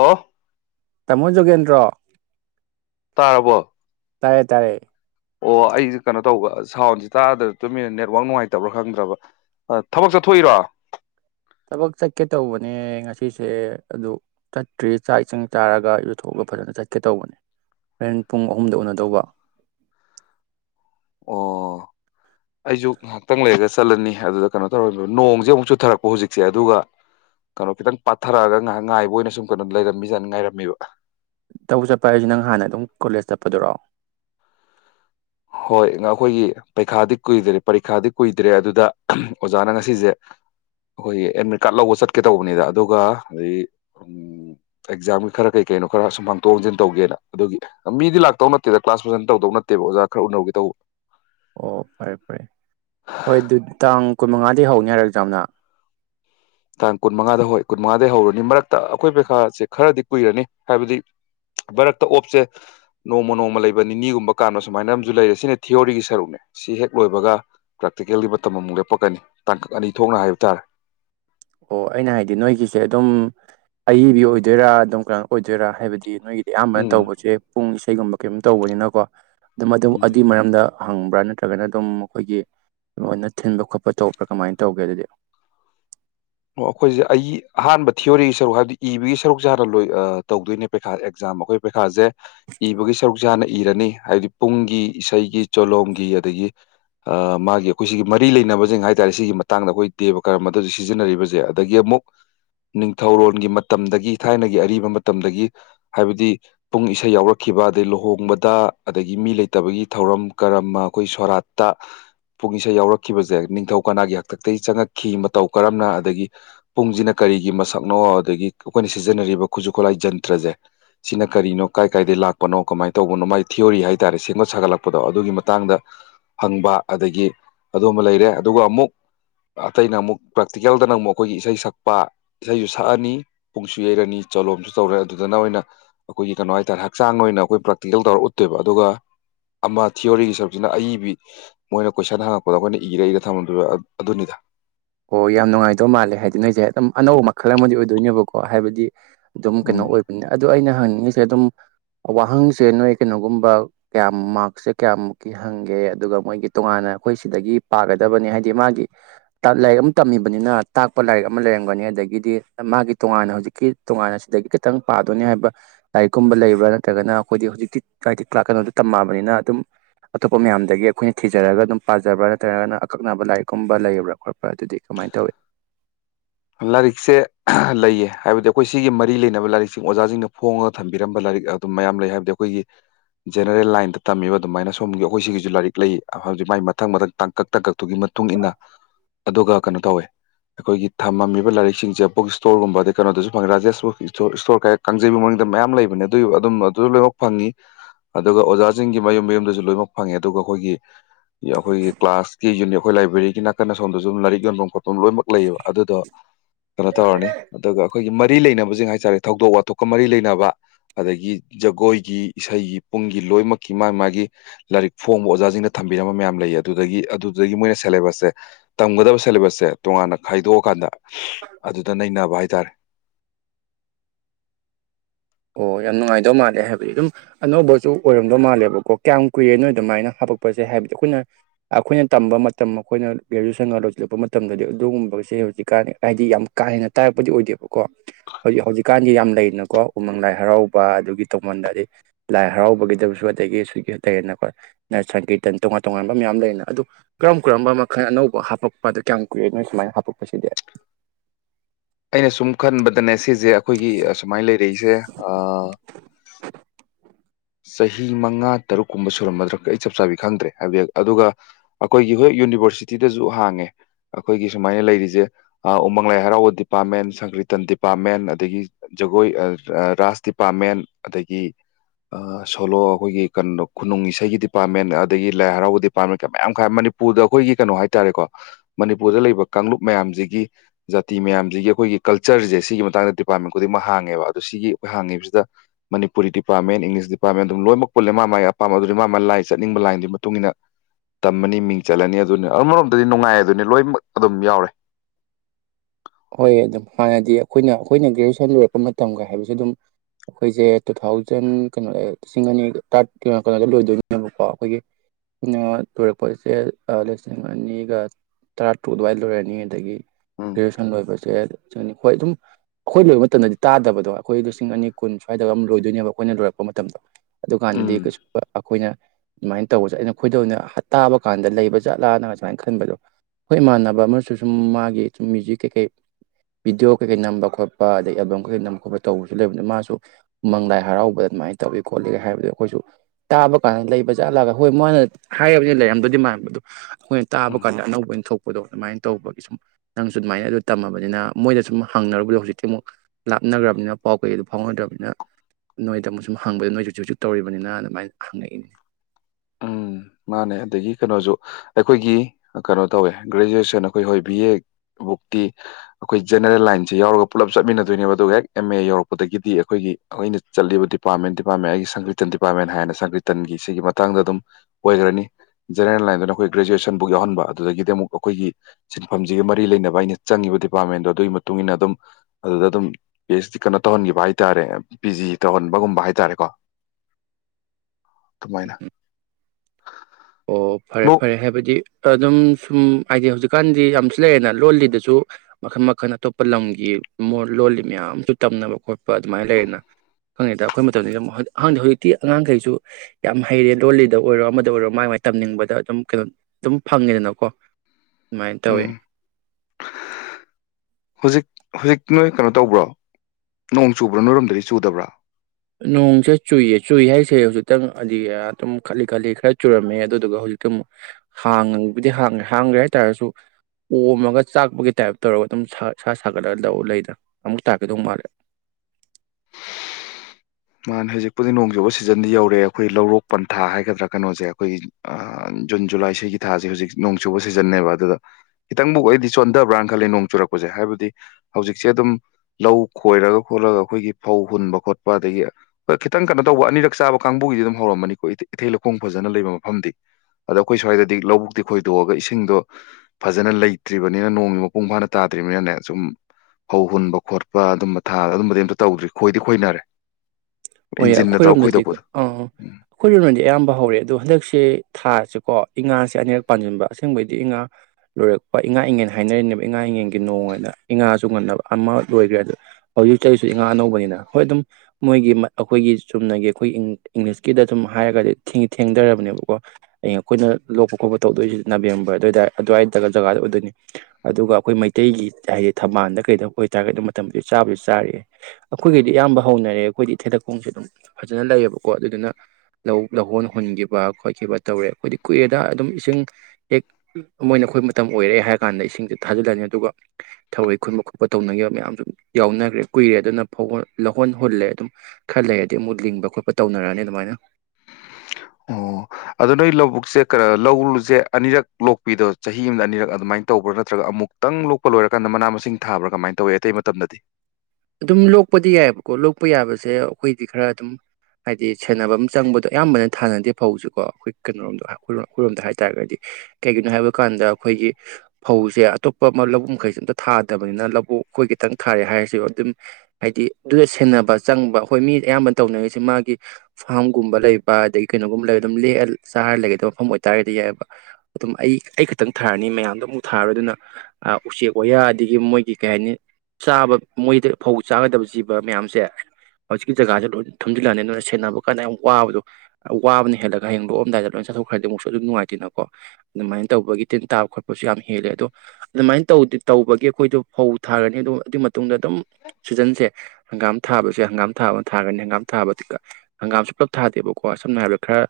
ꯍꯂ ꯇꯥꯃꯣꯖꯒꯦꯟꯗ꯭ꯔ ꯇꯥꯔꯕꯣ ꯇꯔꯦ ꯇꯔꯦ ꯑꯣ ꯑꯩꯁ ꯀꯩꯅꯣ ꯇꯧꯕ ꯁꯥꯎꯟꯁꯦ ꯇꯥꯗ꯭ꯔ ꯇꯨꯃꯤꯟꯅ ꯅꯦꯠꯋꯥꯛ ꯅꯨꯡꯉꯥꯏꯇꯕ꯭ꯔꯥ ꯈꯪꯗ꯭ꯔꯕ ꯊꯕꯛ ꯆꯠꯊꯣꯛꯏꯔꯣ ꯊꯕꯛ ꯆꯠꯀꯦ ꯇꯧꯕꯅꯦ ꯉꯁꯤꯁꯦ ꯑꯗꯨ ꯆꯠꯇ꯭ꯔꯤ ꯆꯥꯛ ꯏꯆꯪ ꯆꯥꯔꯒ ꯌꯨꯊꯣꯛꯑꯒ ꯐꯖꯅ ꯆꯠꯀꯦ ꯇꯧꯕꯅꯦ ꯣꯔꯦꯟ ꯄꯨꯡ ꯑꯍꯨꯝꯗ ꯎꯅꯗꯧꯕ ꯑꯣ ꯑꯩꯁꯨ ꯉꯥꯏꯍꯥꯛꯇꯪ ꯂꯩꯔꯒ ꯆꯠꯂꯅꯤ ꯑꯗꯨꯗ ꯀꯩꯅꯣ ꯇꯧꯔꯃꯤ ꯅꯣꯡꯁꯦ ꯑꯃꯨꯛ ꯆꯨꯊꯔꯛꯄ ꯍꯧꯖꯤꯛꯁꯦ ꯑꯗꯨꯒ ꯀꯩꯅꯣ ꯈꯤꯇꯪ ꯄꯥꯊꯔꯛꯑꯒ ꯉꯥꯏꯍꯥꯛ ꯉꯥꯏꯕ ꯑꯣꯏꯅ ꯁꯨꯝ ꯀꯩꯅꯣ ꯂꯩꯔꯝꯃꯤꯖꯥꯅ ꯉꯥꯏꯔꯝꯃꯤꯕ ꯇꯧꯕ ꯆꯠꯄ ꯍꯥꯏꯁꯤ ꯅꯪ ꯍꯥꯟꯅ ꯑꯗꯨꯝ ꯀꯣꯂꯦꯖ ꯆꯠꯄꯗꯨꯔꯣ ꯍꯣꯏ ꯑꯩꯈꯣꯏꯒꯤ ꯄꯔꯤꯈꯥꯗꯤ ꯀꯨꯏꯗ꯭ꯔꯦ ꯄꯔꯤꯈꯥꯗꯤ ꯀꯨꯏꯗ꯭ꯔꯦ ꯑꯗꯨꯗ ꯑꯣꯖꯥꯅ ꯉꯁꯤꯁꯦ ꯑꯩꯈꯣꯏꯒꯤ ꯑꯦꯗꯃꯤꯠ ꯀꯥꯔꯗ ꯂꯧꯕ ꯆꯠꯀꯦ ꯇꯧꯕꯅꯤꯗ ꯑꯗꯨꯒ ꯑꯩ ꯑꯦꯛꯖꯥꯝꯒꯤ ꯈꯔ ꯀꯩ ꯀꯩꯅꯣ ꯈꯔ ꯁꯨꯝ ꯍꯥꯡꯇꯣꯛ ꯍꯥꯡꯖꯤꯟ ꯇꯧꯒꯦꯅ ꯑꯗꯨꯒꯤ ꯃꯤꯗꯤ ꯂꯥꯛꯇꯧ ꯅꯠꯇꯦꯗ ꯀ꯭ꯂꯥꯁ ꯐꯖꯅ ꯇꯧꯗꯧ ꯅꯠꯇꯦꯕ ꯑꯣꯖꯥ ꯈꯔ ꯎꯅꯧꯒꯦ ꯇꯧꯕ ꯑꯣ ꯐꯔꯦ ꯐꯔꯦ ꯍꯣꯏ ꯑꯗꯨ ꯇꯥꯡ ꯀꯨꯟꯃꯉꯥꯗꯒꯤ ꯍꯧꯅꯤ ꯍꯥꯏꯔꯗ꯭ꯔꯥꯝꯅ ꯇꯥꯡ ꯀꯨꯟꯃꯉꯥꯗ ꯍꯣꯏ ꯀꯨꯟꯃꯉꯥꯗꯒꯤꯩ ꯍꯧꯔꯅꯤ ꯃꯔꯛꯇ ꯑꯩꯈꯣꯏ ꯄꯩꯈꯥꯁꯦ ꯈꯔꯗꯤ ꯀꯨꯏꯔꯅꯤ ꯍꯥꯏꯕꯗꯤ ꯃꯔꯛꯇ ꯑꯣꯞꯁꯦ ꯅꯣꯡꯃ ꯅꯣꯡꯃ ꯂꯩꯕ ꯅꯤꯅꯤꯒꯨꯝꯕ ꯀꯥꯟꯕ ꯁꯨꯃꯥꯏꯅ ꯑꯃꯁꯝꯨ ꯂꯩꯔꯦ ꯁꯤꯅꯦ ꯊꯤꯑꯣꯣꯔꯤꯒꯤ ꯁꯔꯨꯛꯅꯦ ꯁꯤ ꯍꯦꯛ ꯂꯣꯏꯕꯒ ꯄ꯭ꯔꯥꯛꯇꯤꯀꯦꯜꯒꯤ ꯃꯇꯝ ꯑꯃꯨꯛ ꯂꯦꯞꯄꯛꯀꯅꯤ ꯇꯥꯡꯀꯛ ꯑꯅꯤ ꯊꯣꯛꯅ ꯍꯥꯏꯕ ꯇꯥꯔꯦ ꯑꯣ ꯑꯩꯅ ꯍꯥꯏꯗꯤ ꯅꯣꯏꯒꯤꯁꯦ ꯑꯗꯨꯝ ꯑꯏꯕꯤ ꯑꯣꯏꯗꯣꯏꯔꯥ ꯑꯗꯨꯝ ꯀꯩꯅꯣ ꯑꯣꯏꯗꯣꯏꯔꯥ ꯍꯥꯏꯕꯗꯤ ꯅꯣꯏꯒꯤꯗꯤ ꯑꯌꯥꯝꯥꯟꯕꯅ ꯎꯝ ꯇꯧꯕꯁꯦ ꯄꯨꯡ ꯀꯩꯒꯨꯝꯕ ꯀꯩꯝ ꯇꯧꯕꯅꯤꯅꯀꯣ ꯃꯗꯨ ꯎꯝ ꯑꯗꯨꯏ ꯃꯔꯝꯗ ꯍꯪꯕ꯭ꯔꯥ ꯅꯠꯇ꯭ꯔꯒꯅ ꯑꯗꯨꯝ ꯑꯩꯈꯣꯏꯒꯤ ꯑꯗꯨꯃꯣꯏꯅ ꯊꯤꯟꯕ ꯈꯣꯠꯄ ꯇꯧꯕ꯭ꯔꯥ ꯀꯃꯥꯏꯅ ꯇꯧꯒꯦ ꯑꯗꯨꯗꯤ ꯑꯣ ꯑꯩꯈꯣꯏꯁꯦ ꯑꯩꯒꯤ ꯑꯍꯥꯟꯕ ꯊꯤꯑꯣꯣꯔꯤꯒꯤ ꯁꯔꯨꯛ ꯍꯥꯏꯕꯗꯤ ꯏꯕꯒꯤ ꯁꯔꯨꯛꯦ ꯍꯥꯟꯅ ꯂꯣꯏ ꯇꯧꯗꯣꯏꯅꯦ ꯄꯩꯈꯥ ꯑꯦꯛꯖꯥꯝ ꯑꯩꯈꯣꯏ ꯄꯩꯈꯥꯁꯦ ꯏꯕꯒꯤ ꯁꯔꯨꯛꯁꯦ ꯍꯥꯟꯅ ꯏꯔꯅꯤ ꯍꯥꯏꯕꯗꯤ ꯄꯨꯡꯒꯤ ꯏꯁꯩꯒꯤ ꯆꯣꯂꯣꯝꯒꯤ ꯑꯗꯒꯤ ꯃꯥꯒꯤ ꯑꯩꯈꯣꯏ ꯁꯤꯒꯤ ꯃꯔꯤ ꯂꯩꯅꯕꯁꯤꯡ ꯍꯥꯏ ꯇꯥꯔꯦ ꯁꯤꯒꯤ ꯃꯇꯥꯡꯗ ꯑꯩꯈꯣꯏ ꯗꯦꯕ ꯀꯔꯝꯕ ꯑꯗꯨ ꯁꯤꯖꯤꯟꯅꯔꯤꯕꯁꯦ ꯑꯗꯒꯤ ꯑꯃꯨꯛ ꯅꯤꯡꯊꯧꯔꯣꯟꯒꯤ ꯃꯇꯝꯗꯒꯤ ꯊꯥꯏꯅꯒꯤ ꯑꯔꯤꯕ ꯃꯇꯝꯗꯒꯤ ꯍꯥꯏꯕꯗꯤ ꯄꯨꯡ ꯏꯁꯩ ꯌꯥꯎꯔꯛꯈꯤꯕ ꯑꯗꯩ ꯂꯨꯍꯣꯡꯕꯗ ꯑꯗꯒꯤ ꯃꯤ ꯂꯩꯇꯕꯒꯤ ꯊꯧꯔꯝ ꯀꯔꯃ ꯑꯩꯈꯣꯏ ꯁꯣꯔꯥꯠꯇ ꯄꯨꯡ ꯏꯁꯩ ꯌꯥꯎꯔꯛꯈꯤꯕꯁꯦ ꯅꯤꯡꯊꯧ ꯀꯅꯥꯒꯤ ꯍꯥꯛꯇꯛꯇꯒꯤ ꯆꯪꯉꯛꯈꯤ ꯃꯇꯧ ꯀꯔꯝꯅ ꯑꯗꯒꯤ ꯄꯨꯡꯁꯤꯅ ꯀꯔꯤꯒꯤ ꯃꯁꯛꯅꯣ ꯑꯗꯒꯤ ꯑꯩꯈꯣꯏꯅ ꯁꯤꯖꯤꯟꯅꯔꯤꯕ ꯈꯨꯠꯁꯨ ꯈꯨꯠꯂꯥꯏ ꯖꯟꯇ꯭ꯔꯁꯦ ꯁꯤꯅ ꯀꯔꯤꯅꯣ ꯀꯥꯏ ꯀꯥꯏꯗꯒꯤ ꯂꯥꯛꯄꯅꯣ ꯀꯃꯥꯏꯅ ꯇꯧꯕꯅꯣ ꯃꯥꯒꯤ ꯊꯤꯑꯣꯣꯔꯤ ꯍꯥꯏꯇꯥꯔꯦ ꯁꯦꯝꯒꯠ ꯁꯥꯒꯠꯂꯛꯄꯗꯣ ꯑꯗꯨꯒꯤ ꯃꯇꯥꯡꯗ ꯍꯪꯕ ꯑꯗꯒꯤ ꯑꯗꯨꯝꯕ ꯂꯩꯔꯦ ꯑꯗꯨꯒ ꯑꯃꯨꯛ ꯑꯇꯩꯅ ꯑꯃꯨꯛ ꯄ꯭ꯔꯥꯛꯇꯤꯀꯦꯜꯗ ꯅꯪ ꯑꯃꯨꯛ ꯑꯩꯈꯣꯏꯒꯤ ꯏꯁꯩ ꯁꯛꯄ ꯏꯁꯩꯁꯨ ꯁꯛꯑꯅꯤ ꯄꯨꯡꯁꯨ ꯌꯩꯔꯅꯤ ꯆꯣꯂꯣꯝꯁꯨ ꯇꯧꯔꯅꯤ ꯑꯗꯨꯗꯅ ꯑꯣꯏꯅ ꯑꯩꯈꯣꯏꯒꯤ ꯀꯩꯅꯣ ꯍꯥꯏꯇꯥꯥꯔꯦ ꯍꯛꯆꯥꯡ ꯑꯣꯏꯅ ꯑꯩꯈꯣꯏ ꯄ꯭ꯔꯥꯛꯇꯤꯀꯦꯜ ꯇꯧꯔ ꯎꯠꯇꯣꯏꯕ ꯑꯗꯨꯒ ꯑꯃ ꯊꯤꯑꯣꯣꯔꯤꯒꯤ ꯁꯔꯨꯛꯁꯤꯅ ꯑꯏꯕꯤ ꯃꯣꯏꯅ ꯀꯣꯏꯁꯟ ꯍꯪꯉꯛꯄꯗ ꯑꯩꯈꯣꯏꯅ ꯏꯔ ꯏꯔ ꯊꯝꯃꯝꯗꯣꯏꯕ ꯑꯗꯨꯅꯤꯗ ꯑꯣ ꯌꯥꯝ ꯅꯨꯡꯉꯥꯏꯗꯧ ꯃꯥꯜꯂꯦ ꯍꯥꯏꯗꯤ ꯅꯣꯏꯁꯦꯦ ꯑꯗꯨꯝ ꯑꯅꯧꯕ ꯃꯈꯜ ꯑꯃꯗꯤ ꯑꯣꯏꯗꯣꯏꯅꯦꯕꯀꯣ ꯍꯥꯏꯕꯗꯤ ꯑꯗꯨꯝ ꯀꯩꯅꯣ ꯎꯝ ꯑꯣꯏꯕꯅꯤ ꯑꯗꯨ ꯑꯩꯅ ꯍꯪꯉ ꯉꯤꯁꯦ ꯑꯗꯨꯝ ꯋꯥꯍꯪꯁꯦ ꯅꯣꯏ ꯀꯩꯅꯣꯒꯨꯝꯕ ꯀꯌꯥꯝ ꯃꯔꯛꯁꯦ ꯀꯌꯥꯃꯨꯛꯀꯤ ꯍꯪꯒꯦ ꯑꯗꯨꯒ ꯃꯣꯏꯒꯤ ꯇꯣꯉꯥꯟꯅ ꯑꯩꯈꯣꯏ ꯁꯤꯗꯒꯤ ꯄꯥꯒꯗꯕꯅꯤ ꯍꯥꯏꯗꯤ ꯃꯥꯒꯤ ꯂꯥꯏꯔꯤꯛ ꯑꯃ ꯇꯝꯃꯤꯕꯅꯤꯅ ꯇꯥꯛꯄ ꯂꯥꯏꯔꯤꯛ ꯑꯃ ꯂꯩꯔꯝꯒꯅꯤ ꯑꯗꯒꯤꯗꯤ ꯃꯥꯒꯤ ꯇꯣꯉꯥꯟꯅ ꯍꯧꯖꯤꯛꯀꯤ ꯇꯣꯉꯥꯟꯅ ꯁꯤꯗꯒꯤ ꯈꯤꯇꯪ ꯄꯥꯗꯣꯏꯅꯤ ꯍꯥꯏꯕ ꯂꯥꯏꯔꯤꯛ ꯀꯨꯝꯕ ꯂꯩꯕ꯭ꯔꯥ ꯅꯠꯇ꯭ꯔꯒꯅ ꯑꯩꯈꯣꯏꯗꯤ ꯍꯧꯖꯤꯛꯇꯤ ꯍꯥꯏꯗꯤ ꯀ꯭ꯂꯥꯛꯀꯩꯅꯣꯗ ꯇꯝꯃꯛꯑꯕꯅꯤꯅ ꯑꯗꯨꯝ ꯑꯇꯣꯞꯄ ꯃꯌꯥꯝꯗꯒꯤ ꯑꯩꯈꯣꯏꯅ ꯊꯤꯖꯔꯒ ꯑꯗꯨꯝ ꯄꯥꯖꯕ꯭ꯔꯥ ꯅꯠꯇ꯭ꯔꯒꯅ ꯑꯀꯛꯅꯕ ꯂꯥꯏꯔꯤꯛ ꯀꯨꯝꯕ ꯂꯩꯕ꯭ꯔꯥ ꯈꯣꯠꯄ꯭ꯔꯥ ꯑꯗꯨꯗꯤ ꯀꯃꯥꯏꯅ ꯇꯧꯏꯤ ꯂꯥꯏꯔꯤꯛꯁꯦ ꯂꯩꯌꯦ ꯍꯥꯏꯕꯗꯤ ꯑꯩꯈꯣꯏ ꯁꯤꯒꯤ ꯃꯔꯤ ꯂꯩꯅꯕ ꯂꯥꯏꯔꯤꯛꯁꯤꯡ ꯑꯣꯖꯥꯁꯤꯡꯅ ꯐꯣꯡꯉꯒ ꯊꯝꯕꯤꯔꯝꯕ ꯂꯥꯏꯔꯤꯛ ꯑꯗꯨꯝ ꯃꯌꯥꯝ ꯂꯩ ꯍꯥꯏꯕꯗꯤ ꯑꯩꯈꯣꯏꯒꯤ ꯖꯦꯅꯔꯦꯜ ꯂꯥꯏꯟꯗ ꯇꯝꯃꯤꯕ ꯑꯗꯨꯃꯥꯏꯅ ꯁꯣꯝꯒꯤ ꯑꯩꯈꯣꯏ ꯁꯤꯒꯤꯁꯨ ꯂꯥꯏꯔꯤꯛ ꯂꯩ ꯍꯧꯖꯤꯛ ꯃꯥꯏ ꯃꯊꯪ ꯃꯊꯪ ꯇꯥꯡꯀꯛ ꯇꯪꯀꯛ ꯑꯗꯨꯒꯤ ꯃꯇꯨꯡ ꯃꯇꯨꯡꯏꯟꯅ ꯑꯗꯨꯒ ꯀꯩꯅꯣ ꯇꯧꯋꯦ ꯑꯩꯈꯣꯏꯒꯤ ꯊꯝꯃꯝꯃꯤꯕ ꯂꯥꯏꯔꯤꯛꯁꯦ ꯕꯨꯛ ꯁ꯭ꯇꯣꯔꯒꯨꯝꯕ ꯑꯗꯩ ꯀꯩꯅꯣꯗꯁꯨ ꯐꯪꯉꯦ ꯔꯥꯦꯁ ꯕꯨꯛ ꯁꯇꯣꯔ ꯏꯁꯇꯣꯔ ꯀ ꯀꯥꯡꯖꯩ ꯃꯡꯗ ꯃꯌꯥꯝ ꯂꯩꯕꯅꯦ ꯑꯗꯨꯒꯤ ꯑꯗꯨꯝ ꯑꯗꯨꯁꯨ ꯂꯣꯏꯅꯃꯛ ꯐꯪꯉꯤ ꯑꯗꯨꯒ ꯑꯣꯖꯥꯁꯤꯡꯒꯤ ꯃꯌꯨꯝ ꯃꯌꯨꯝꯗꯁꯨ ꯂꯣꯏꯅꯃꯛ ꯐꯪꯉꯦ ꯑꯗꯨꯒ ꯑꯩꯈꯣꯏꯒꯤ ꯑꯩꯈꯣꯏꯒꯤ ꯀ꯭ꯂꯥꯁꯀꯤ ꯌꯨꯅꯤꯠ ꯑꯩꯈꯣꯏ ꯂꯥꯏꯕ꯭ꯔꯦꯔꯤꯒꯤꯅꯥꯀꯅ ꯁꯣꯝꯗꯁꯨ ꯑꯗꯨꯝ ꯂꯥꯏꯔꯤꯛ ꯌꯣꯟꯐꯝ ꯈꯣꯠꯐꯝ ꯂꯣꯏꯅꯃꯛ ꯂꯩꯌꯦꯕ ꯑꯗꯨꯗꯣ ꯀꯩꯅꯣ ꯇꯧꯔꯅꯤ ꯑꯗꯨꯒ ꯑꯩꯈꯣꯏꯒꯤ ꯃꯔꯤ ꯂꯩꯅꯕꯁꯤꯡ ꯍꯥꯏꯇꯥꯔꯦ ꯊꯧꯗꯣꯛ ꯋꯥꯊꯣꯛꯀ ꯃꯔꯤ ꯂꯩꯅꯕ ꯑꯗꯒꯤ ꯖꯒꯣꯏꯒꯤ ꯏꯁꯩꯒꯤ ꯄꯨꯡꯒꯤ ꯂꯣꯏꯅꯃꯛꯀꯤ ꯃꯥꯒꯤ ꯃꯥꯒꯤ ꯂꯥꯏꯔꯤꯛ ꯐꯣꯡꯕ ꯑꯣꯖꯥꯁꯤꯡꯅ ꯊꯝꯕꯤꯔꯝꯕ ꯃꯌꯥꯝ ꯂꯩꯌꯦ ꯑꯗꯨꯗꯒꯤ ꯑꯗꯨꯗꯒꯤ ꯃꯣꯏꯅ ꯁꯦꯂꯦꯕꯁꯁꯦ ꯇꯝꯒꯗꯕ ꯁꯦꯂꯦꯕꯁꯁꯦ ꯇꯣꯉꯥꯟꯅ ꯈꯥꯏꯗꯣꯛꯑꯀꯥꯟꯗ ꯑꯗꯨꯗ ꯅꯩꯅꯕ ꯍꯥꯏꯇꯥꯔꯦ ꯑꯣ ꯌꯥꯝ ꯅꯨꯡꯉꯥꯏꯗꯧ ꯃꯥꯜꯂꯦ ꯍꯥꯏꯕꯗꯤ ꯑꯗꯨꯝ ꯑꯅꯧꯕꯁꯨ ꯑꯣꯏꯔꯝꯗꯧ ꯃꯥꯜꯂꯦꯕꯀꯣ ꯀꯌꯥꯝ ꯀꯨꯏꯔꯦ ꯅꯣꯏ ꯑꯗꯨꯃꯥꯏꯅ ꯍꯥꯄꯛꯄꯁꯦ ꯍꯥꯏꯕꯗꯤ ꯑꯩꯈꯣꯏꯅ ꯑꯩꯈꯣꯏꯅ ꯇꯝꯕ ꯃꯇꯝ ꯑꯩꯈꯣꯏꯅ ꯒ꯭ꯔꯦꯖꯨꯑꯦꯁꯟꯒ ꯂꯣꯏꯁꯤꯜꯂꯛꯄ ꯃꯇꯝꯗꯗꯤ ꯑꯗꯨꯒꯨꯝꯕꯁꯦ ꯍꯧꯖꯤꯛꯀꯥꯟ ꯍꯥꯏꯗꯤ ꯌꯥꯝ ꯀꯥ ꯍꯦꯟꯅ ꯇꯥꯏꯔꯛꯄꯗꯤ ꯑꯣꯏꯗꯦꯕꯀꯣ ꯍꯧꯖꯤꯛ ꯍꯧꯖꯤꯛꯀꯥꯟꯗꯤ ꯌꯥꯝ ꯂꯩꯅꯀꯣ ꯎꯃꯪ ꯂꯥꯏ ꯍꯔꯥꯎꯕ ꯑꯗꯨꯒꯤ ꯇꯣꯉꯥꯟꯗ ꯑꯩ ꯂꯥꯏ ꯍꯔꯥꯎꯕꯒꯤꯗꯕꯁꯨ ꯑꯗꯒꯤ ꯑ ꯂꯩꯅꯀꯣ ꯁꯪꯀꯤꯔꯇꯟ ꯇꯣꯉꯥꯟ ꯇꯣꯉꯥꯟꯕ ꯃꯌꯥꯝ ꯂꯩꯅ ꯑꯗꯨ ꯀꯔꯝ ꯀꯔꯝꯕ ꯃꯈꯜ ꯑꯅꯧꯕ ꯍꯥꯞꯄꯛꯄ ꯑꯗꯨꯣ ꯀꯌꯥꯝ ꯀꯨꯏꯔꯦ ꯅꯣꯏ ꯁꯨꯃꯥꯏꯅ ꯍꯥꯄꯛꯄꯁꯤꯗꯤ ꯑꯩꯅ ꯁꯨꯝ ꯈꯟꯕꯗꯅꯦ ꯁꯤꯁꯦ ꯑꯩꯈꯣꯏꯒꯤ ꯑꯁꯨꯃꯥꯏꯅ ꯂꯩꯔ ꯄꯤꯁꯦ ꯑ ꯆꯍꯤ ꯃꯉꯥ ꯇꯔꯨꯛꯀꯨꯝꯕ ꯁꯨꯔꯝꯃꯗ꯭ꯔ ꯑꯩ ꯆꯞ ꯆꯥꯕꯤ ꯈꯪꯗ꯭ꯔꯦ ꯍꯥꯏꯕꯗꯤ ꯑꯗꯨꯒ ꯑꯩꯈꯣꯏꯒꯤ ꯍꯣꯏ ꯌꯨꯅꯤꯚꯔꯁꯤꯇꯤꯗꯁꯨ ꯍꯥꯡꯉꯦ ꯑꯩꯈꯣꯏꯒꯤ ꯁꯨꯃꯥꯏꯅ ꯂꯩꯔꯤꯁꯦ ꯎꯃꯪ ꯂꯥꯏ ꯍꯔꯥꯎꯕ ꯗꯤꯄꯥꯔꯠꯃꯦꯟ ꯁꯪꯀ꯭ꯔꯤꯇꯟ ꯗꯤꯄꯥꯔꯠꯃꯦꯟ ꯑꯗꯒꯤ ꯖꯒꯣꯏ ꯔꯥꯁ ꯗꯤꯄꯥꯔꯠꯃꯦꯟ ꯑꯗꯒꯤ ꯁꯣꯂꯣ ꯑꯩꯈꯣꯏꯒꯤ ꯀꯩꯅꯣ ꯈꯨꯅꯨꯡ ꯏꯁꯩꯒꯤ ꯗꯤꯄꯥꯔꯠꯃꯦꯟ ꯑꯗꯒꯤ ꯂꯥꯏ ꯍꯔꯥꯎꯕ ꯗꯤꯄꯥꯔꯠꯃꯦꯟ ꯀ ꯃꯌꯥꯝ ꯈꯥꯏ ꯃꯅꯤꯄꯨꯔꯗ ꯑꯩꯈꯣꯏꯒꯤ ꯀꯩꯅꯣ ꯍꯥꯏ ꯇꯥꯔꯦꯀꯣ ꯃꯅꯤꯄꯨꯔꯗ ꯂꯩꯕ ꯀꯥꯡꯂꯨꯞ ꯃꯌꯥꯝꯁꯤꯒꯤ ꯖꯥꯇꯤ ꯃꯌꯥꯝꯁꯤꯒꯤ ꯑꯩꯈꯣꯏꯒꯤ ꯀꯜꯆꯔꯁꯦ ꯁꯤꯒꯤ ꯃꯇꯥꯡꯗ ꯗꯤꯄꯥꯔꯠꯃꯦꯟ ꯈꯨꯗꯤꯡꯃꯛ ꯍꯥꯡꯉꯦꯕ ꯑꯣ ꯁꯤꯒꯤ ꯑꯩꯈꯣꯏ ꯍꯥꯡꯉꯤꯕꯁꯤꯗ ꯃꯅꯤꯄꯨꯔꯤ ꯗꯤꯄꯥꯔꯠꯃꯦꯟ ꯏꯪꯂꯤꯁ ꯗꯤꯄꯥꯔꯠꯃꯦꯟ ꯑꯗꯨꯝ ꯂꯣꯏꯅꯃꯛ ꯄꯨꯜꯂꯦ ꯃꯥ ꯃꯥꯒꯤ ꯑꯄꯥꯝꯕ ꯑꯗꯨꯗꯤ ꯃꯥ ꯃꯥꯒꯤ ꯂꯥꯏ ꯆꯠꯅꯤꯡꯕ ꯂꯥꯏꯟꯗꯨꯒꯤ ꯃꯇꯨꯡ ꯏ ꯃꯇꯨꯡꯏꯟꯅ ꯇꯝꯃꯅꯤ ꯃꯤꯡ ꯆꯠꯂꯅꯤ ꯑꯗꯨꯅ ꯑꯃꯔꯣꯝꯗꯗꯤ ꯅꯨꯡꯉꯥꯏ ꯑꯗꯨꯅꯤ ꯂꯣꯏꯅꯃꯛ ꯑꯗꯨꯝ ꯌꯥꯎꯔꯦ ꯍꯣꯏ ꯑꯗꯨꯝ ꯍꯥꯟꯅꯗꯤ ꯑꯩꯈꯣꯏꯅ ꯑꯩꯈꯣꯏꯅ ꯒ꯭ꯔꯦꯖꯨꯋꯦꯁꯟ ꯂꯣꯏꯔꯛꯄ ꯃꯇꯝꯒ ꯍꯥꯏꯕꯁꯦ ꯑꯗꯨꯝ ꯑꯩꯈꯣꯏꯁꯦ ꯇꯨ ꯊꯥꯎꯖꯟ ꯀꯩꯅꯣꯗ ꯂꯤꯁꯤꯡ ꯑꯅꯤꯒ ꯇꯥ ꯀꯩꯅ ꯀꯩꯅꯣꯗ ꯂꯣꯏꯗꯣꯏꯅꯦꯕꯀꯣ ꯑꯩꯈꯣꯏꯒꯤꯈꯅ ꯂꯣꯏꯔꯛꯄꯁꯦ ꯂꯤꯁꯤꯡ ꯑꯅꯤꯒ ꯇꯔꯥꯇꯔꯨꯛ ꯑꯗꯨꯋꯥꯏꯗ ꯂꯣꯏꯔꯅꯤ ꯑꯗꯒꯤ ꯎꯝ ꯦ ꯍꯣꯏ ꯑꯗꯨꯝ ꯑꯩꯈꯣꯏ ꯂꯣꯏꯕ ꯃꯇꯝꯗꯗꯤ ꯇꯥꯗꯕꯗꯣ ꯑꯩꯈꯣꯏ ꯂꯤꯁꯤꯡ ꯑꯅꯤ ꯀꯨꯟ ꯁ꯭ꯋꯥꯏꯗꯒ ꯑꯃꯝ ꯂꯣꯏꯗꯣꯏꯅꯦꯕ ꯑꯩꯈꯣꯏꯅ ꯂꯣꯏꯔꯛꯄ ꯃꯇꯝꯗꯣ ꯑꯗꯨꯀꯥꯟꯗꯗꯤ ꯎꯝ ꯀꯩ ꯑꯩꯈꯣꯏꯅ ꯑꯗꯨꯃꯥꯏꯅ ꯇꯧꯕꯁꯦ ꯑꯩꯅ ꯑꯩꯈꯣꯏꯗ ꯑꯣꯏꯅ ꯇꯥꯕ ꯀꯥꯟꯗ ꯂꯩꯕ ꯖꯠꯂꯥꯅ ꯁꯨꯃꯥꯏꯅ ꯈꯟꯕꯗꯣ ꯑꯩꯈꯣꯏ ꯏꯃꯥꯟꯅꯕ ꯑꯃꯁꯨ ꯁꯨꯝ ꯃꯥꯒꯤ ꯁꯨꯝ ꯃ꯭ꯌꯨꯖꯤꯛ ꯀꯩꯀꯩ ꯚꯤꯗꯤꯑꯣ ꯀꯩꯀꯩ ꯅꯝꯕ ꯈꯣꯠꯄ ꯑꯗꯗꯒꯤ ꯑꯦꯜꯕꯝ ꯀꯩꯀꯩ ꯅꯝꯕ ꯈꯣꯠꯄ ꯇꯧꯕꯁꯨ ꯂꯩꯕꯗ ꯃꯥꯁꯨ ꯎꯃꯪ ꯂꯥꯏ ꯍꯔꯥꯎꯕꯗ ꯑꯗꯨꯃꯥꯏꯅ ꯇꯧꯋ ꯈꯣꯠꯂꯤꯒ ꯍꯥꯏꯕꯗꯨꯣ ꯑꯩꯈꯣꯏꯁꯨ ꯇꯥꯕ ꯀꯥꯟꯗ ꯂꯩꯕ ꯖꯥꯠꯂꯥꯒ ꯍꯣꯏ ꯃꯥꯅ ꯍꯥꯏꯔꯕꯅꯤꯅ ꯂꯩꯔꯝꯗꯗꯤ ꯃ ꯑꯗꯨ ꯍꯣꯏꯅ ꯇꯥꯕ ꯎꯝ ꯀꯥꯟꯗ ꯑꯅꯧꯕ ꯑꯩꯅ ꯊꯣꯛꯄ ꯗꯣ ꯑꯗꯨꯃꯥꯏꯅ ꯇꯧꯕꯒꯤ ꯁꯨꯝ ꯅꯪꯁꯨ ꯑꯗꯨꯃꯥꯏꯅ ꯑꯗꯨ ꯇꯝꯃꯕꯅꯤꯅ ꯃꯣꯏꯗ ꯁꯨꯝ ꯍꯪꯅꯔꯨꯕꯗꯣ ꯍꯧꯖꯤꯛꯇꯤ ꯑꯃꯨꯛ ꯂꯥꯞꯅꯈ꯭ꯔꯕꯅꯤꯅ ꯄꯥꯎ ꯀꯩ ꯑꯗꯨ ꯐꯥꯎꯅꯗ꯭ꯔꯕꯅꯤꯅ ꯅꯣꯏꯗ ꯑꯃꯨꯛ ꯁꯨꯝ ꯍꯪꯕꯗꯣ ꯅꯣꯏꯁꯨ ꯍꯧꯖꯤꯛ ꯍꯧꯖꯤꯛ ꯇꯧꯔꯤꯕꯅꯤꯅ ꯑꯗꯨꯃꯥꯏꯅ ꯍꯪꯉꯛꯏꯅꯤ ꯎꯝ ꯃꯥꯅꯦ ꯑꯗꯒꯤ ꯀꯩꯅꯣꯁꯨ ꯑꯩꯈꯣꯏꯒꯤ ꯀꯩꯅꯣ ꯇꯧꯋꯦ ꯒ꯭ꯔꯦꯖꯨꯑꯦꯁꯟ ꯑꯩꯈꯣꯏ ꯍꯣꯏ ꯕꯤ ꯑꯦꯕꯨꯛꯇꯤ ꯑꯩꯈꯣꯏ ꯖꯦꯅꯦꯔꯦꯜ ꯂꯥꯏꯟꯁꯦ ꯌꯥꯎꯔꯒ ꯄꯨꯜꯂꯞ ꯆꯠꯃꯤꯟꯅꯗꯣꯏꯅꯦꯕ ꯑꯗꯨꯒ ꯍꯦꯛ ꯑꯦꯝ ꯑꯦ ꯌꯧꯔꯛꯄꯗꯒꯤꯗꯤ ꯑꯩꯈꯣꯏꯒꯤ ꯑꯩꯅ ꯆꯠꯂꯤꯕ ꯗꯤꯄꯥꯔꯠꯃꯦꯟ ꯗꯤꯄꯥꯔꯠꯃꯦꯟ ꯑꯩꯒꯤ ꯁꯪꯒꯤ꯭ꯔꯤꯇꯟ ꯗꯤꯄꯥꯔꯠꯃꯦꯟ ꯍꯥꯏꯅ ꯁꯪꯒꯤꯔꯤꯇꯟꯒꯤ ꯁꯤꯒꯤ ꯃꯇꯥꯡꯗ ꯑꯗꯨꯝ ꯑꯣꯏꯈ꯭ꯔꯅꯤ ꯖꯦꯅꯔꯦꯜ ꯂꯥꯏꯟꯗꯨꯅ ꯑꯩꯈꯣꯏ ꯒ꯭ꯔꯦꯖꯨꯑꯦꯁꯟꯐꯥꯎ ꯌꯥꯎꯍꯟꯕ ꯑꯗꯨꯗꯒꯤꯗꯤ ꯑꯃꯨꯛ ꯑꯩꯈꯣꯏꯒꯤ ꯁꯤꯟꯐꯝꯁꯤꯒ ꯃꯔꯤ ꯂꯩꯅꯕ ꯑꯩꯅ ꯆꯪꯉꯤꯕ ꯗꯤꯄꯥꯔꯠꯃꯦꯟꯗꯣ ꯑꯗꯨꯒꯤ ꯃꯇꯨꯡ ꯏ ꯃꯇꯨꯡꯏꯟꯅ ꯑꯗꯨꯝ ꯑꯗꯨꯗ ꯑꯗꯨꯝ ꯄꯤ ꯑꯩꯆ ꯗꯤ ꯀꯩꯅꯣ ꯇꯧꯍꯟꯈꯤꯕ ꯍꯥꯏꯇꯥꯥꯔꯦ ꯄꯤ ꯖꯤ ꯇꯧꯍꯟꯕꯒꯨꯝꯕ ꯍꯥꯏ ꯇꯔꯦꯀꯣ ꯑꯗꯨꯃꯥꯏꯅ ꯑꯣ ꯐꯔꯦ ꯅꯣ ꯐꯔꯦ ꯍꯥꯏꯕꯗꯤ ꯑꯗꯨꯝ ꯁꯨꯝ ꯍꯥꯏꯗꯤ ꯍꯧꯖꯤꯛꯀꯥꯟꯗꯤ ꯌꯥꯝꯁꯨ ꯂꯩꯔꯦꯅ ꯂꯣꯜꯂꯤꯗꯁꯨ ꯃꯈꯟ ꯃꯈꯜ ꯑꯇꯣꯞꯄ ꯂꯝꯒꯤ ꯃ ꯂꯣꯜꯂꯤ ꯃꯌꯥꯝꯁꯨ ꯇꯝꯅꯕ ꯈꯣꯠꯄ ꯑꯗꯨꯃꯥꯏꯅ ꯂꯩꯔꯦꯅ ꯈꯪꯉꯦꯗ ꯑꯩꯈꯣꯏ ꯃꯇꯝꯗ ꯑꯗꯨꯝ ꯍꯪ ꯍꯧꯖꯤꯛꯇꯤ ꯑꯉꯥꯡꯈꯩꯁꯨ ꯌꯥꯝ ꯍꯩꯔꯦ ꯂꯣꯜꯂꯤꯗ ꯑꯣꯏꯔꯣ ꯑꯃꯗ ꯑꯣꯏꯔꯣ ꯃꯥꯏ ꯃꯥꯏ ꯇꯝꯅꯤꯡꯕꯗ ꯑꯗꯨꯝ ꯀꯩꯅꯣ ꯑꯗꯨꯝ ꯐꯪꯉꯤꯗꯅꯀꯣ ꯁꯨꯃꯥꯏꯅ ꯇꯧꯋꯤ ꯎꯝ ꯍꯧꯖꯤꯛ ꯍꯧꯖꯤꯛ ꯅꯣꯏ ꯀꯩꯅꯣ ꯇꯧꯕ꯭ꯔꯣ ꯅꯣꯡ ꯆꯨꯕ꯭ꯔꯥ ꯅꯔꯣꯝꯗꯗꯤ ꯆꯨꯗꯕ꯭ꯔꯥ ꯅꯣꯡꯁꯦ ꯆꯨꯏꯌꯦ ꯆꯨꯏ ꯍꯥꯏꯁꯦ ꯍꯧꯖꯤꯛꯇꯪ ꯑꯗꯤ ꯑꯗꯨꯝ ꯈꯠꯂꯤ ꯈꯠꯂꯤ ꯈꯔ ꯆꯨꯔꯝꯃꯦ ꯑꯗꯨꯗꯨꯒ ꯍꯧꯖꯤꯛꯇꯝ ꯍꯥꯡꯕꯨꯗꯤ ꯍꯥꯡꯈ꯭ꯔꯦ ꯍꯥꯡꯈ꯭ꯔꯦ ꯍꯥꯏꯇꯥꯥꯔꯁꯨ ꯑꯣꯝꯃꯒ ꯆꯥꯛꯄꯒꯤ ꯇꯥꯏꯞ ꯇꯧꯔꯒ ꯑꯗꯨꯝ ꯁꯥ ꯁꯥꯒꯠꯂꯒ ꯂꯧ ꯂꯩꯗꯅ ꯑꯃꯨꯛ ꯇꯥꯛꯀꯗꯧ ꯃꯥꯜꯂꯦ ꯃꯥꯥꯟꯅꯦ ꯍꯧꯖꯤꯛꯄꯨꯗꯤ ꯅꯣꯡ ꯆꯨꯕ ꯁꯤꯖꯟꯗꯤ ꯌꯧꯔꯛꯦ ꯑꯩꯈꯣꯏ ꯂꯧꯔꯣꯛ ꯄꯟꯊꯥ ꯍꯥꯏꯒꯗ꯭ꯔꯥ ꯀꯩꯅꯣꯁꯦ ꯑꯩꯈꯣꯏꯒꯤ ꯖꯨꯟ ꯖꯨꯂꯥꯏ ꯁꯤꯒꯤ ꯊꯥꯁꯦ ꯍꯧꯖꯤꯛ ꯅꯣꯡ ꯆꯨꯕ ꯁꯤꯖꯟꯅꯦꯕ ꯑꯗꯨꯗ ꯈꯤꯇꯪꯕꯨ ꯑꯩꯗꯤ ꯆꯣꯟꯊꯕ꯭ꯔꯅ ꯈꯂꯦ ꯅꯣꯡ ꯆꯨꯔꯛꯄꯁꯦ ꯍꯥꯏꯕꯗꯤ ꯍꯧꯖꯤꯛꯁꯦ ꯑꯗꯨꯝ ꯂꯧ ꯈꯣꯏꯔꯒ ꯈꯣꯠꯂꯒ ꯑꯩꯈꯣꯏꯒꯤ ꯐꯧ ꯍꯨꯟꯕ ꯈꯣꯠꯄ ꯑꯗꯒꯤ ꯈꯤꯇꯪ ꯀꯩꯅꯣ ꯇꯧꯕ ꯑꯅꯤꯔꯛ ꯆꯥꯕ ꯀꯥꯡꯕꯨꯒꯤꯗꯤ ꯑꯗꯨꯝ ꯍꯧꯔꯝꯃꯅꯤꯀꯣ ꯏꯊꯩ ꯂꯧꯈꯣꯡ ꯐꯖꯅ ꯂꯩꯕ ꯃꯐꯝꯗꯤ ꯑꯗꯣ ꯑꯩꯈꯣꯏ ꯁ꯭ꯋꯥꯏꯗꯗꯤ ꯂꯧꯕꯨꯛꯇꯤ ꯈꯣꯏꯗꯣꯛꯑꯒ ꯏꯁꯤꯡꯗꯣ ꯐꯖꯅ ꯂꯩꯇ꯭ꯔꯤꯕꯅꯤꯅ ꯅꯣꯡꯒꯤ ꯃꯄꯨꯡ ꯐꯥꯅ ꯇꯥꯗ꯭ꯔꯤꯕꯅꯤꯅꯅꯦ ꯁꯨꯝ ꯐꯧ ꯍꯨꯟꯕ ꯈꯣꯠꯄ ꯑꯗꯨꯝꯕ ꯃ ꯊꯥ ꯑꯗꯨꯝꯕꯗꯤ ꯑꯝꯇ ꯇꯧꯗ꯭ꯔꯤ ꯈꯣꯏꯗꯤ ꯈꯣꯏꯅꯔꯦ ꯍꯣꯏ ꯌꯥꯏ ꯏꯟꯖꯤꯟꯅ ꯇꯧꯔ ꯑꯩꯈꯣꯏꯔꯣꯝꯗꯗꯤ ꯈꯣꯏꯗꯣꯛꯄꯗꯣ ꯑꯥ ꯎꯝ ꯑꯩꯈꯣꯏꯔꯣꯝꯗꯗꯤ ꯑꯌꯥꯝꯕ ꯍꯧꯔꯦ ꯑꯗꯣ ꯍꯟꯗꯛꯁꯦ ꯊꯥꯦ ꯀꯣ ꯏ ꯉꯥꯁꯦ ꯑꯅꯤꯔꯛ ꯄꯥꯟꯁꯤꯟꯕ ꯑꯁꯦꯡꯕꯩꯗꯤ ꯏꯉꯥ ꯂꯣꯏꯔꯛꯄ ꯏꯉꯥ ꯏꯉꯦꯟ ꯍꯥꯏꯅꯔꯤꯅꯦꯕ ꯏꯉꯥ ꯏꯉꯦꯟꯒꯤ ꯅꯣꯡꯅ ꯏꯉꯥꯁꯨ ꯉꯟꯅꯕ ꯑꯃ ꯂꯣꯏꯈ꯭ꯔꯦ ꯑꯗ ꯍꯧꯖꯤꯛꯛꯇꯁꯨ ꯏꯉꯥ ꯑꯅꯧꯕꯅꯤꯅ ꯍꯣꯏ ꯑꯗꯨꯝ ꯃꯣꯏꯒꯤ ꯑꯩꯈꯣꯏꯒꯤ ꯆꯨꯝꯅꯒꯤ ꯑꯩꯈꯣꯏ ꯏꯪꯂꯤꯁꯀꯤꯗ ꯁꯨꯝ ꯍꯥꯏꯔꯒꯗꯤ ꯊꯦꯡꯊꯔꯕꯅꯦꯕꯀꯣ ꯑꯡ ꯑꯩꯈꯣꯏꯅ ꯂꯣꯛꯄ ꯈꯣꯠꯄ ꯇꯧꯗꯣꯏꯁꯤ ꯅꯕꯦꯝꯕꯔ ꯑꯗꯨꯋꯥꯏꯗꯥꯏ ꯑꯗꯨꯋꯥꯏꯗꯒ ꯖꯒꯥꯗ ꯑꯣꯏꯗꯣꯏꯅꯤ ꯑꯗꯨꯒ ꯑꯩꯈꯣꯏ ꯃꯩꯇꯩꯒꯤ ꯍꯥꯏꯗꯤ ꯊꯝꯕꯥꯜꯗ ꯀꯩꯗ ꯑꯣꯏꯇꯥꯥꯔꯒꯗꯤ ꯃꯇꯝꯗꯨ ꯆꯥꯕꯁꯨ ꯆꯥꯔꯦ ꯑꯩꯈꯣꯏꯒꯩꯗꯤ ꯑꯌꯥꯝꯕ ꯍꯧꯅꯔꯦ ꯑꯩꯈꯣꯏꯗꯤ ꯊꯗꯛꯄ ꯃꯈꯣꯡꯁꯦ ꯑꯗꯨꯝ ꯐꯖꯅ ꯂꯩꯌꯦꯕꯀꯣ ꯑꯗꯨꯗꯨꯅ ꯂꯧ ꯂꯧꯍꯣꯟ ꯍꯨꯟꯈꯤꯕ ꯈꯣꯠꯈꯤꯕ ꯇꯧꯔꯦ ꯑꯩꯈꯣꯏꯗꯤ ꯀꯨꯏꯔꯦꯗ ꯑꯗꯨꯝ ꯏꯁꯤꯡ ꯍꯦꯛ ꯃꯣꯏꯅ ꯑꯩꯈꯣꯏ ꯃꯇꯝ ꯑꯣꯏꯔꯦ ꯍꯥꯏꯔ ꯀꯥꯟꯗ ꯏꯁꯤꯡꯁꯦ ꯊꯥꯖꯤꯜꯂꯅꯤ ꯑꯗꯨꯒ ꯊꯔꯩ ꯈꯨꯟꯕ ꯈꯣꯠꯄ ꯇꯧꯅꯈꯤꯕ ꯃꯌꯥꯝꯁꯨ ꯌꯥꯎꯅꯈ꯭ꯔꯦ ꯀꯨꯏꯔꯦ ꯑꯗꯨꯅ ꯐꯧ ꯂꯧꯍꯣꯟ ꯍꯨꯜꯂꯦ ꯑꯗꯨꯝ ꯈꯔ ꯂꯩꯔꯗꯤ ꯑꯃꯨꯛ ꯂꯤꯡꯕ ꯈꯣꯠꯄ ꯇꯧꯅꯔꯛꯑꯅꯤ ꯑꯗꯨꯃꯥꯏꯅ ꯑꯣ ꯑꯗꯣ ꯅꯣꯏ ꯂꯧꯕꯨꯛꯁꯦꯔ ꯂꯧꯁꯦ ꯑꯅꯤꯔꯛ ꯂꯣꯛꯄꯤꯗꯣ ꯆꯍꯤ ꯑꯃꯗ ꯑꯅꯤꯔꯛ ꯑꯗꯨꯃꯥꯏꯅ ꯇꯧꯕ꯭ꯔꯥ ꯅꯠꯇ꯭ꯔꯒ ꯑꯃꯨꯛꯇꯪ ꯂꯣꯛꯄ ꯂꯣꯏꯔꯀꯥꯟꯗ ꯃꯅꯥ ꯃꯁꯤꯡ ꯊꯥꯕ꯭ꯔꯥ ꯀꯃꯥꯏꯅ ꯇꯧꯏꯤ ꯑꯇꯩ ꯃꯇꯝꯗꯗꯤ ꯑꯗꯨꯝ ꯂꯣꯛꯄꯗꯤ ꯌꯥꯏꯑꯕꯀꯣ ꯂꯣꯛꯄ ꯌꯥꯕꯁꯦ ꯑꯩꯈꯣꯏꯗꯤ ꯈꯔ ꯑꯗꯨꯝ ꯍꯥꯏꯗꯤ ꯁꯦꯟꯅꯕ ꯑꯃ ꯆꯪꯕꯗꯣ ꯑꯌꯥꯝꯕꯅ ꯊꯥꯅꯗꯦ ꯐꯧꯁꯦꯀꯣ ꯑꯩꯈꯣꯏ ꯀꯩꯅꯣꯔꯣꯝꯗ ꯑꯩꯈꯣꯏꯔꯣꯝꯗ ꯍꯥꯏ ꯇꯥꯔꯒꯗꯤ ꯀꯩꯒꯤꯅꯣ ꯍꯥꯏꯕ ꯀꯥꯟꯗ ꯑꯩꯈꯣꯏꯒꯤ ꯐꯧꯁꯦ ꯑꯇꯣꯞꯄ ꯑꯃ ꯂꯧꯕꯨꯛ ꯃꯈꯩꯁꯦ ꯑꯝꯇ ꯊꯥꯗꯕꯅꯤꯅ ꯂꯧꯕꯨꯛ ꯑꯩꯈꯣꯏ ꯈꯤꯇꯪ ꯊꯥꯔꯦ ꯍꯥꯏꯔꯁ ꯑꯗꯨꯝ ꯍꯥꯏꯗꯤ ꯑꯗꯨꯗ ꯁꯦꯟꯅꯕ ꯆꯪꯕ ꯑꯩꯈꯣꯏ ꯃꯤ ꯑꯌꯥꯝꯕꯅ ꯇꯧꯅꯉꯁꯤꯦ ꯃꯥꯒꯤ ꯐꯥꯝꯒꯨꯝꯕ ꯂꯩꯕ ꯑꯗꯒꯤ ꯀꯩꯅꯣꯒꯨꯝꯕ ꯂꯩꯕ ꯑꯗꯨꯝ ꯂꯦꯛꯑ ꯆꯥꯔ ꯂꯩꯒꯗꯕ ꯃꯐꯝ ꯑꯣꯏꯇꯥꯔꯒꯗꯤ ꯌꯥꯏꯑꯕ ꯑꯗꯨꯝ ꯑꯩ ꯑꯩ ꯈꯛꯇꯪ ꯊꯥꯔꯅꯤ ꯃꯌꯥꯝꯗꯣ ꯑꯃꯨꯛ ꯊꯥꯔꯣꯏ ꯑꯗꯨꯅ ꯎꯆꯦꯛ ꯋꯥꯌꯥ ꯑꯗꯒꯤ ꯃꯣꯏꯒꯤ ꯀꯩ ꯍꯥꯏꯅꯤ ꯆꯥꯕ ꯃꯣꯏꯗ ꯐꯧ ꯆꯥꯒꯗꯕ ꯖꯤꯕ ꯃꯌꯥꯝꯁꯦ ꯍꯧꯖꯤꯛꯀꯤ ꯖꯒꯥꯁꯦ ꯂꯣꯏ ꯊꯨꯝꯝꯖꯤꯜꯂꯛꯅꯤ ꯑꯗꯨꯣꯏꯅ ꯁꯦꯟꯅꯕ ꯀꯥꯟꯗ ꯌꯥꯝ ꯋꯥꯕꯗꯣ ꯋꯥꯕꯅ ꯍꯦꯜꯂꯒ ꯍꯦꯟꯗꯣꯛꯑꯝꯗꯥꯏꯗ ꯂꯣꯏ ꯆꯠꯊꯣꯛꯈ꯭ꯔꯗꯤ ꯑꯃꯨꯛꯁꯨ ꯑꯗꯨꯝ ꯅꯨꯡꯉꯥꯏꯇꯦꯅꯀꯣ ꯑꯗꯨꯃꯥꯏꯅ ꯇꯧꯕꯒꯤ ꯇꯤꯟ ꯇꯥꯕ ꯈꯣꯠꯄꯁꯨ ꯌꯥꯝ ꯍꯦꯜꯂꯦ ꯑꯗꯣ ꯑꯗꯨꯃꯥꯏꯅ ꯇꯧ ꯇꯧꯕꯒꯤ ꯑꯩꯈꯣꯏꯗꯣ ꯐꯧ ꯊꯥꯔꯅꯤ ꯑꯗꯨ ꯑꯗꯨ ꯃꯇꯨꯡꯨꯡꯗ ꯑꯗꯨꯝ ꯁꯤꯖꯟꯁꯦ ꯍꯪꯒꯥꯝ ꯊꯥꯕꯁꯦ ꯍꯪꯒꯥꯝ ꯊꯥꯕ ꯑꯃ ꯊꯥꯈ꯭ꯔꯅꯤ ꯍꯪꯒꯥꯝ ꯊꯥꯕ ꯍꯪꯒꯥꯝꯁꯨ ꯄꯨꯜꯂꯞ ꯊꯥꯗꯦꯕꯀꯣ ꯁꯝꯅ ꯍꯥꯏꯔꯕꯗ ꯈꯔ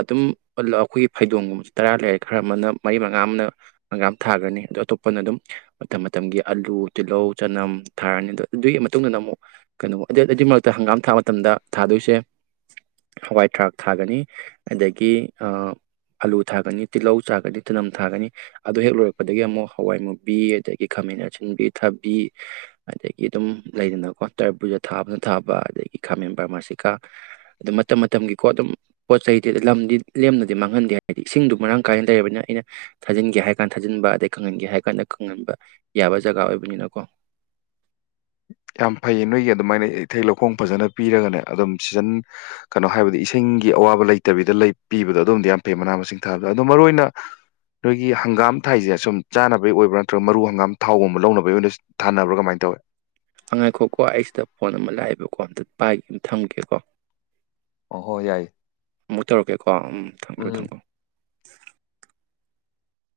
ꯑꯗꯨꯝ ꯑꯩꯈꯣꯏꯒꯤ ꯐꯩꯗꯣꯡꯒꯨꯝꯕꯕꯁꯤꯦ ꯇꯔꯥ ꯂꯩꯔꯦ ꯈꯔ ꯑꯃꯅ ꯃꯔꯤ ꯃꯉꯥ ꯑꯃꯅ ꯍꯪꯒꯥꯝ ꯊꯥꯈ꯭ꯔꯅꯤ ꯑꯗꯣ ꯑꯇꯣꯞꯄꯅ ꯑꯗꯨꯝ ꯃꯇꯝ ꯃꯇꯝꯒꯤ ꯑꯂꯨ ꯇꯤꯜꯍꯧ ꯆꯅꯝ ꯊꯥꯔꯅꯤ ꯑꯗꯣ ꯑꯗꯨꯒꯤ ꯃꯇꯨꯡ ꯏꯟꯅ ꯑꯃꯨꯛ ꯀꯩꯅꯣ ꯑꯗꯨ ꯑꯗꯨꯒꯤ ꯃꯔꯛꯇ ꯍꯪꯒꯥꯝ ꯊꯥ ꯃꯇꯝꯗ ꯊꯥꯗꯣꯏꯁꯦ ꯍꯋꯥꯏ ꯊꯔꯥꯛ ꯊꯥꯒꯅꯤ ꯑꯗꯒꯤ ꯑꯂꯨ ꯊꯥꯒꯅꯤ ꯇꯤꯜꯍꯧ ꯆꯥꯒꯅꯤ ꯊꯅꯝ ꯊꯥꯒꯅꯤ ꯑꯗꯨ ꯍꯦꯛ ꯂꯣꯏꯔꯛꯄꯗꯒꯤ ꯑꯃꯨꯛ ꯍꯋꯥꯏ ꯃꯨꯕꯤ ꯑꯗꯒꯤ ꯈꯥꯃꯦꯟ ꯑꯁꯤꯟꯕꯤ ꯊꯕꯤ ꯑꯗꯒꯤ ꯑꯗꯨꯝ ꯂꯩꯗꯅꯀꯣ ꯇꯔꯕꯨꯖ ꯊꯥꯕꯅ ꯊꯥꯕ ꯑꯗꯒꯤ ꯈꯥꯃꯦꯟ ꯕꯔꯃꯥꯁꯤꯀꯥ ꯑꯗꯨꯝ ꯃꯇꯝ ꯃꯇꯝꯒꯤꯀꯣ ꯑꯗꯨꯝ ꯄꯣꯠ ꯆꯩꯗꯤ ꯂꯝꯗꯤ ꯂꯦꯝꯅꯗꯤ ꯃꯥꯡꯍꯟꯗꯦ ꯍꯥꯏꯕꯗꯤ ꯏꯁꯤꯡꯗꯨ ꯃꯔꯥꯡ ꯀꯥꯏꯅ ꯂꯩꯔꯕꯅꯤꯅ ꯑꯩꯅ ꯊꯥꯖꯤꯟꯒꯦ ꯍꯥꯏ ꯀꯥꯟꯗ ꯊꯥꯖꯤꯟꯕ ꯑꯗꯩ ꯈꯪꯍꯟꯒꯦ ꯍꯥꯏ ꯀꯥꯟꯗ ꯈꯪꯍꯟꯕ ꯌꯥꯕ ꯖꯒꯥ ꯑꯣꯏꯕꯅꯤꯅꯀꯣ ꯌꯥꯝ ꯐꯩ ꯅꯣꯏꯒꯤ ꯑꯗꯨꯃꯥꯏꯅ ꯏꯊꯩ ꯂꯧꯈꯣꯡ ꯐꯖꯅ ꯄꯤꯔꯒꯅꯦ ꯑꯗꯨꯝ ꯁꯤꯖꯟ ꯀꯩꯅꯣ ꯍꯥꯏꯕꯗꯤ ꯏꯁꯤꯡꯒꯤ ꯑꯋꯥꯕ ꯂꯩꯇꯕꯤꯗ ꯄꯤꯕꯗꯣ ꯑꯗꯨꯝꯗꯤ ꯌꯥꯝ ꯐꯩ ꯃꯅꯥ ꯃꯁꯤꯡ ꯊꯥꯕꯗ ꯑꯗꯣ ꯃꯔꯨꯑꯣꯏ ꯑꯣꯏꯅ ꯅꯣꯏꯒꯤ ꯍꯪꯒꯥꯝ ꯊꯥꯏꯁꯦ ꯁꯨꯝ ꯆꯥꯅꯕꯒꯤ ꯑꯣꯏꯕ꯭ꯔꯥ ꯅꯠꯇ꯭ꯔꯒ ꯃꯔꯨ ꯍꯪꯒꯥꯝ ꯊꯥꯎꯒꯨꯝꯕ ꯂꯧꯅꯕꯒꯤ ꯑꯣꯏꯅ ꯊꯥꯅꯕ꯭ꯔꯥ ꯀꯃꯥꯏꯅ ꯇꯧꯋꯦ ꯑꯉꯥꯏꯈꯣꯀꯣ ꯑꯩꯁꯤꯗ ꯐꯣꯟ ꯑꯃ ꯂꯥꯛꯑꯦꯕꯀꯣ ꯍꯟꯗꯛ ꯄꯥꯏꯒꯦ ꯑꯃ ꯊꯝꯒꯦꯀꯣ ꯑꯍꯣ ꯌꯥꯏ ꯃꯨ ꯇꯔꯛꯦ ꯑꯥ ꯎꯝ ꯊꯝꯕꯤꯌꯣ ꯎꯝ ꯊꯝꯕꯤꯌꯣꯨ